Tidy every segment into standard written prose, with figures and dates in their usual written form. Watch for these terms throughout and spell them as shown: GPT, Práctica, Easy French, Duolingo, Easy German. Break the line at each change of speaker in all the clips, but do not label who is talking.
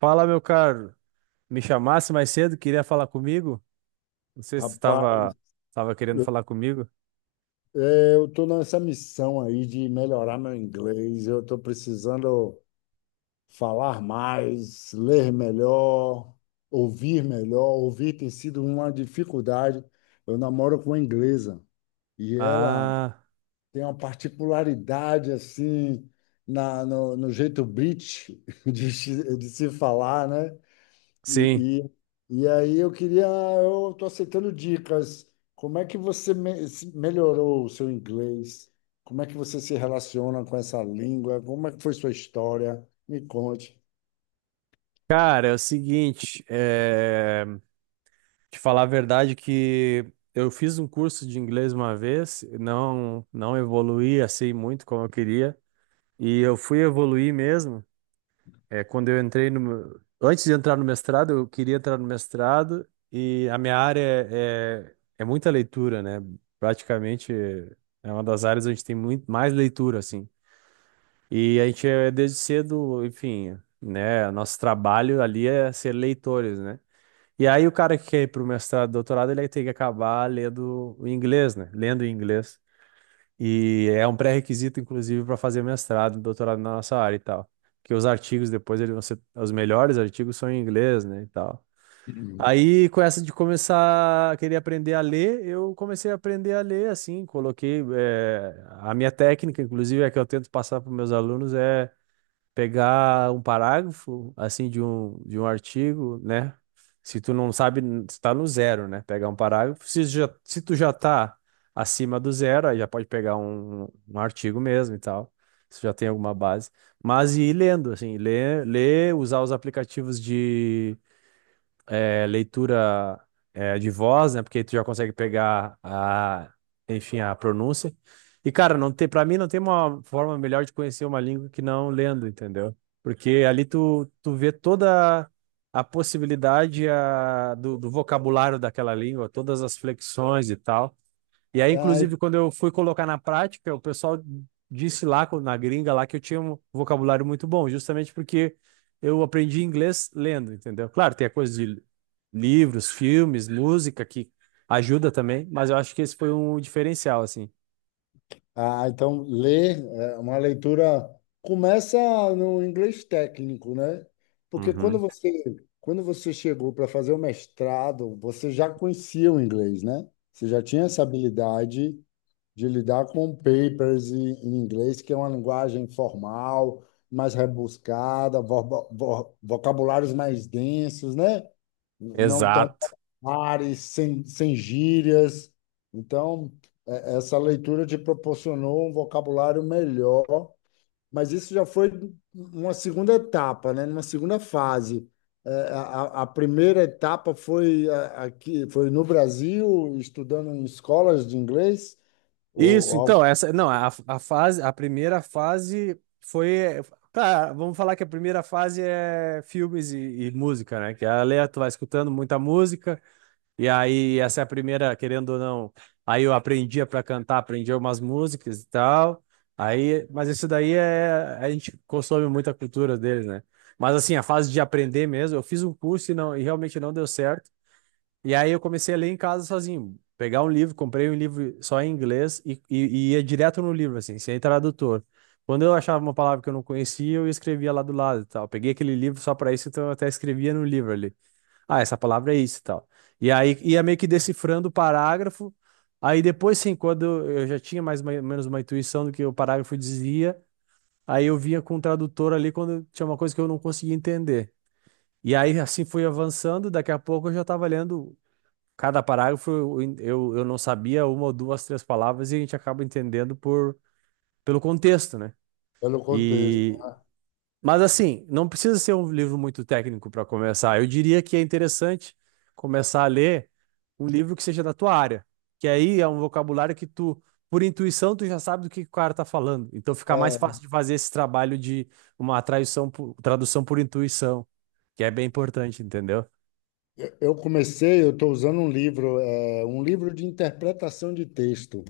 Fala, meu caro. Me chamasse mais cedo, queria falar comigo? Não sei se
Rapaz,
estava querendo
eu
falar comigo.
eu tô nessa missão aí de melhorar meu inglês. Eu estou precisando falar mais, ler melhor. Ouvir tem sido uma dificuldade. Eu namoro com uma inglesa e ela
Ah,
tem uma particularidade assim na, no, no jeito British de se falar, né?
sim.
E, e aí eu queria, eu estou aceitando dicas. Como é que você melhorou o seu inglês? Como é que você se relaciona com essa língua? Como é que foi sua história? Me conte.
Cara, é o seguinte, te falar a verdade que eu fiz um curso de inglês uma vez, não evoluí assim muito como eu queria, e eu fui evoluir mesmo. É, quando eu entrei no. meu- Antes de entrar no mestrado, eu queria entrar no mestrado e a minha área é muita leitura, né? Praticamente é uma das áreas onde tem muito mais leitura, assim. E a gente desde cedo, enfim, né? Nosso trabalho ali é ser leitores, né? E aí o cara que quer ir para o mestrado, doutorado, ele aí tem que acabar lendo o inglês, né? Lendo em inglês. E é um pré-requisito, inclusive, para fazer mestrado, doutorado na nossa área e tal. Porque os artigos depois eles vão ser, os melhores artigos são em inglês, né, e tal.
Uhum.
Aí, com essa de começar a querer aprender a ler, eu comecei a aprender a ler, assim, coloquei, a minha técnica, inclusive, é que eu tento passar para meus alunos, é pegar um parágrafo assim de um artigo, né? Se tu não sabe, está no zero, né? Pegar um parágrafo. Se tu já tá acima do zero, aí já pode pegar um artigo mesmo e tal. Se já tem alguma base. Mas ir lendo, assim, ler, ler, usar os aplicativos de leitura de voz, né? Porque tu já consegue pegar enfim, a pronúncia. E, cara, não tem, para mim não tem uma forma melhor de conhecer uma língua que não lendo, entendeu? Porque ali tu vê toda a possibilidade do vocabulário daquela língua, todas as flexões e tal. E aí,
Ah, e-
inclusive, quando eu fui colocar na prática, o pessoal disse lá na gringa lá que eu tinha um vocabulário muito bom, justamente porque eu aprendi inglês lendo, entendeu? Claro, tem a coisa de livros, filmes, música que ajuda também, mas eu acho que esse foi um diferencial, assim.
ah, então ler é uma leitura começa no inglês técnico, né? Porque
Uhum.
quando você chegou para fazer o mestrado, você já conhecia o inglês, né? Você já tinha essa habilidade de lidar com papers em inglês, que é uma linguagem formal, mais rebuscada, vocabulários mais densos, né? Não tão
Exato.
populares, sem gírias. Então, essa leitura te proporcionou um vocabulário melhor, mas isso já foi uma segunda etapa, né? Uma segunda fase. A primeira etapa foi aqui, foi no Brasil, estudando em escolas de inglês? Ou
Isso,
algo
então, essa, não, a primeira fase foi, tá, vamos falar que a primeira fase é filmes e música, né? Que é a letra, tu vai escutando muita música. E aí, essa é a primeira, querendo ou não. Aí eu aprendia para cantar, aprendia umas músicas e tal. Aí, mas isso daí a gente consome muita cultura deles, né? Mas assim, a fase de aprender mesmo, eu fiz um curso e não, e realmente não deu certo. E aí eu comecei a ler em casa sozinho, pegar um livro, comprei um livro só em inglês e ia direto no livro, assim, sem tradutor. Quando eu achava uma palavra que eu não conhecia, eu escrevia lá do lado e tal. Peguei aquele livro só para isso, então eu até escrevia no livro ali, ah, essa palavra é isso e tal. E aí ia meio que decifrando o parágrafo. Aí depois, sim, quando eu já tinha mais ou menos uma intuição do que o parágrafo dizia, aí eu vinha com o tradutor ali quando tinha uma coisa que eu não conseguia entender. E aí assim fui avançando, daqui a pouco eu já estava lendo cada parágrafo, eu não sabia uma ou duas, três palavras e a gente acaba entendendo por, pelo contexto, né?
pelo contexto.
E mas assim, não precisa ser um livro muito técnico para começar. Eu diria que é interessante começar a ler um livro que seja da tua área, que aí é um vocabulário que tu, por intuição, tu já sabe do que o cara tá falando. Então fica mais
É,
fácil de fazer esse trabalho de uma tradução por, tradução por intuição, que é bem importante, entendeu?
eu comecei, eu estou usando um livro, é, um livro de interpretação de texto.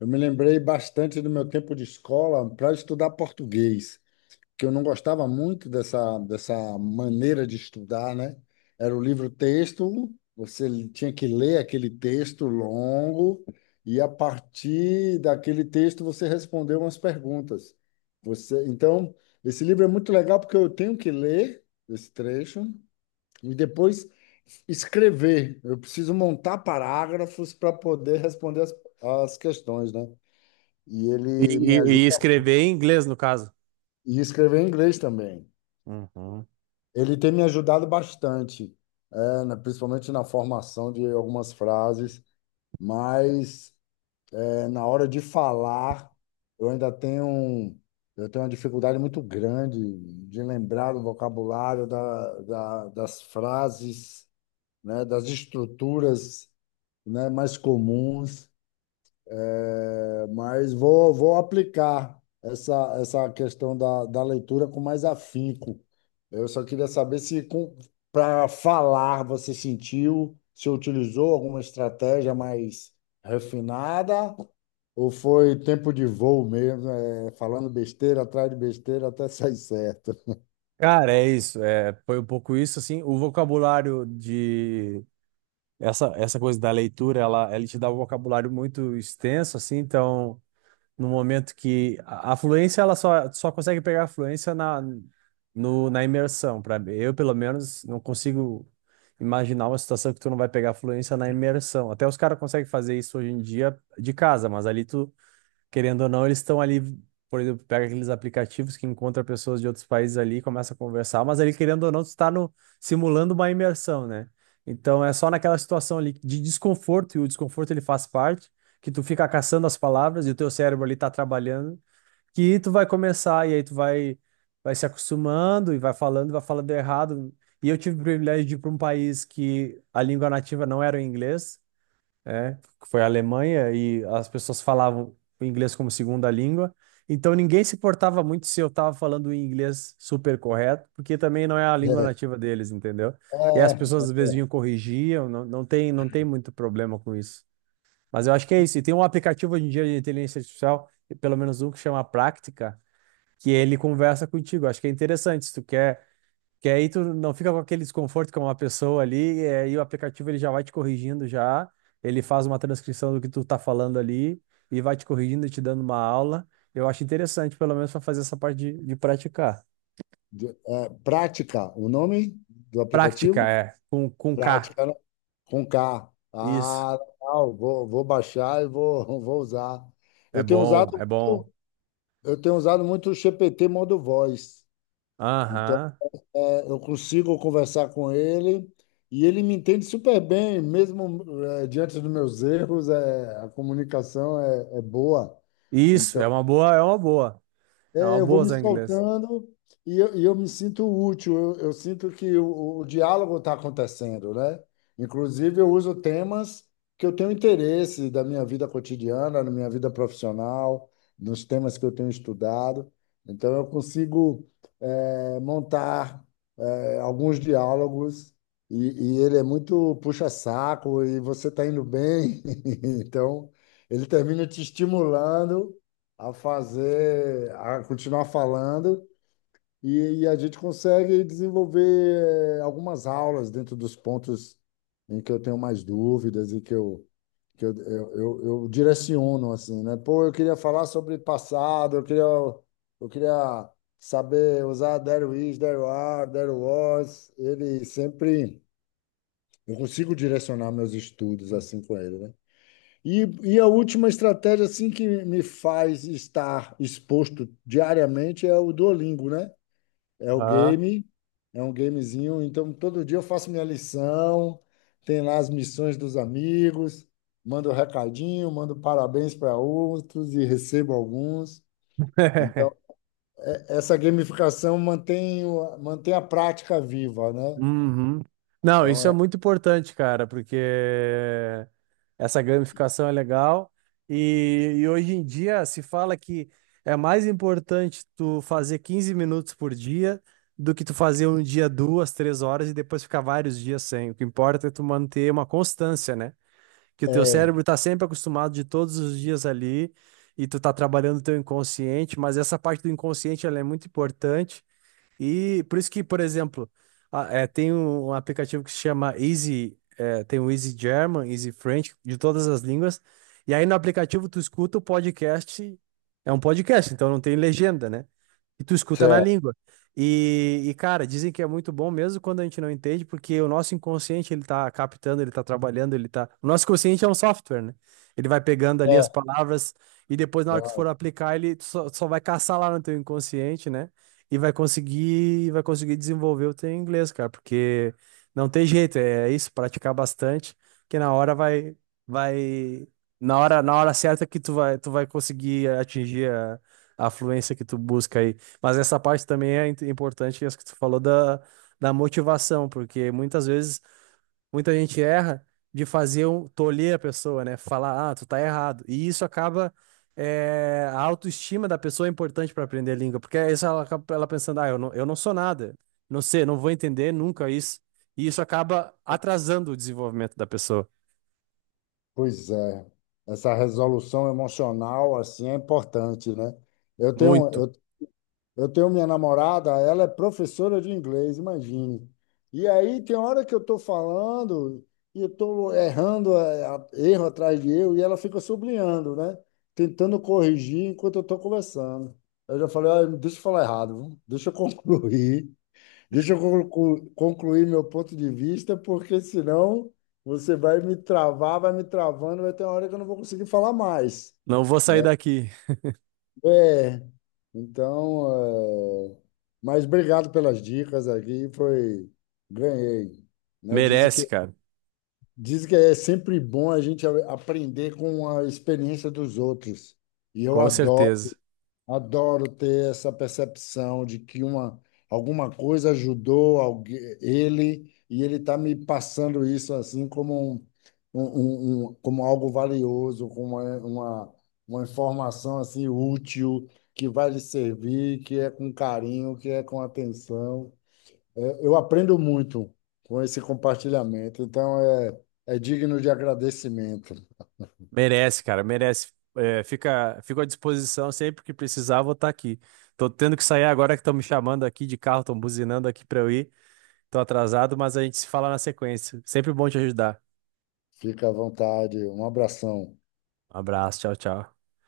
Eu me lembrei bastante do meu tempo de escola para estudar português, que eu não gostava muito dessa maneira de estudar, né? Era o livro-texto, você tinha que ler aquele texto longo e a partir daquele texto você respondeu umas perguntas. Você, então, esse livro é muito legal porque eu tenho que ler esse trecho e depois escrever. Eu preciso montar parágrafos para poder responder as questões, né? E
E,
ele me
e-
ajuda
e escrever em inglês, no caso.
e escrever em inglês também.
Uhum.
Ele tem me ajudado bastante, é, principalmente na formação de algumas frases, mas é, na hora de falar, eu ainda eu tenho uma dificuldade muito grande de lembrar o vocabulário das frases, né, das estruturas, né, mais comuns. É, mas vou, vou aplicar essa questão da leitura com mais afinco. Eu só queria saber se para falar você sentiu, se utilizou alguma estratégia mais refinada ou foi tempo de voo mesmo, é, falando besteira atrás de besteira até sair certo.
Cara, é isso. É, foi um pouco isso, assim. O vocabulário de essa coisa da leitura, ela te dá um vocabulário muito extenso, assim, então, no momento que a fluência, ela só consegue pegar a fluência na, no, na imersão, para eu, pelo menos, não consigo imaginar uma situação que tu não vai pegar a fluência na imersão. Até os caras conseguem fazer isso hoje em dia de casa, mas ali tu querendo ou não, eles estão ali, por exemplo, pega aqueles aplicativos que encontra pessoas de outros países ali, começa a conversar, mas ali, querendo ou não, tu está no, simulando uma imersão, né? Então é só naquela situação ali de desconforto, e o desconforto ele faz parte, que tu fica caçando as palavras e o teu cérebro ali tá trabalhando, que tu vai começar, e aí tu vai se acostumando e vai falando errado. E eu tive o privilégio de ir para um país que a língua nativa não era o inglês é, que foi a Alemanha, e as pessoas falavam o inglês como segunda língua. Então ninguém se importava muito se eu estava falando o inglês super correto, porque também não é a língua nativa deles, entendeu?
É,
E as
é,
pessoas às vezes vinham
é,
corrigiam, não, não tem muito problema com isso. Mas eu acho que é isso. E tem um aplicativo hoje em dia de inteligência artificial, pelo menos um que chama Práctica, que ele conversa contigo. Acho que é interessante. Se tu quer que aí tu não fica com aquele desconforto com uma pessoa ali, e aí o aplicativo ele já vai te corrigindo já, ele faz uma transcrição do que tu tá falando ali e vai te corrigindo e te dando uma aula. Eu acho interessante, pelo menos, para fazer essa parte de praticar.
prática, o nome do
Prática,
aplicativo?
é, com K.
Prática, né? Com K.
Isso.
Ah, legal. Vou, vou baixar e vou, vou usar.
É
Eu tenho usado,
bom, é bom.
muito- eu tenho usado muito o GPT modo voz. Então,
Aham.
é, eu consigo conversar com ele e ele me entende super bem, mesmo é, diante dos meus erros, é, a comunicação é, é boa.
Isso,
Então,
é uma boa, é uma boa. É uma
é, eu vou
boa
me
usar inglês.
soltando e e eu me sinto útil, eu sinto que o diálogo está acontecendo, né? Inclusive, eu uso temas que eu tenho interesse da minha vida cotidiana, na minha vida profissional, nos temas que eu tenho estudado. Então, eu consigo eh, montar eh, alguns diálogos e ele é muito puxa-saco e você está indo bem. Então, ele termina te estimulando a fazer, a continuar falando, e a gente consegue desenvolver eh, algumas aulas dentro dos pontos em que eu tenho mais dúvidas e que eu direciono, assim, né? Pô, eu queria falar sobre passado, eu queria saber usar there is, there are, there was. Ele sempre. Eu consigo direcionar meus estudos assim com ele, né? E a última estratégia assim que me faz estar exposto diariamente é o Duolingo, né? É o
Aham.
game, é um gamezinho. Então, todo dia eu faço minha lição, tem lá as missões dos amigos, mando recadinho, mando parabéns para outros e recebo alguns. Então, essa gamificação mantém, mantém a prática viva, né?
Uhum. Não, isso é
Então,
muito importante, cara, porque essa gamificação é legal e hoje em dia se fala que é mais importante tu fazer 15 minutos por dia do que tu fazer um dia duas, três horas e depois ficar vários dias sem. O que importa é tu manter uma constância, né? Que o teu
é, é,
cérebro tá sempre acostumado de todos os dias ali e tu tá trabalhando o teu inconsciente, mas essa parte do inconsciente ela é muito importante e por isso que, por exemplo, tem um aplicativo que se chama Easy, é, tem o Easy German, Easy French, de todas as línguas. E aí no aplicativo tu escuta o podcast, é um podcast, então não tem legenda, né? E tu escuta na
certo,
língua. E, cara, dizem que é muito bom mesmo quando a gente não entende, porque o nosso inconsciente ele tá captando, ele tá trabalhando, ele tá. O nosso consciente é um software, né? Ele vai pegando ali as
é,
palavras e depois na hora que tu for
é.
aplicar, ele só vai caçar lá no teu inconsciente, né? E vai conseguir desenvolver o teu inglês, cara, porque não tem jeito, é isso, praticar bastante, que vai, na hora certa que tu vai conseguir atingir a fluência que tu busca aí. Mas essa parte também é importante, essa que tu falou da motivação, porque muitas vezes muita gente erra de fazer um tolher a pessoa, né? Falar, ah, tu tá errado. E isso acaba. A autoestima da pessoa é importante para aprender a língua, porque aí ela acaba ela pensando, ah, eu não sou nada, não sei, não vou entender nunca isso. E isso acaba atrasando o desenvolvimento da pessoa.
Pois é, essa resolução emocional assim é importante, né? Eu tenho,
Muito.
eu, eu tenho minha namorada, ela é professora de inglês, imagine. E aí tem hora que eu estou falando e eu estou errando, é, erro atrás de erro, e ela fica sublinhando, né? Tentando corrigir enquanto eu estou conversando. Eu já falei, "Ah, deixa eu falar errado, viu? Deixa eu concluir. Deixa eu concluir meu ponto de vista, porque senão você vai me travar, vai me travando, vai ter uma hora que eu não vou conseguir falar mais,
Não vou sair
né?
daqui.
É, então, é, mas obrigado pelas dicas aqui, foi, ganhei, né?
Merece, cara.
Dizem que é sempre bom a gente aprender com a experiência dos outros, e eu
Com
adoro.
certeza.
Adoro ter essa percepção de que alguma coisa ajudou alguém, ele e ele está me passando isso assim como, um- como algo valioso, como é uma informação assim útil que vai lhe servir, que é com carinho, que é com atenção. É, eu aprendo muito com esse compartilhamento, então é, é digno de agradecimento.
Merece, cara. Merece. É, fico à disposição sempre que precisar, vou estar aqui. Tô tendo que sair agora que estão me chamando aqui de carro, estão buzinando aqui para eu ir. Tô atrasado, mas a gente se fala na sequência. Sempre bom te ajudar.
Fica à vontade, um abração.
Um abraço, tchau, tchau.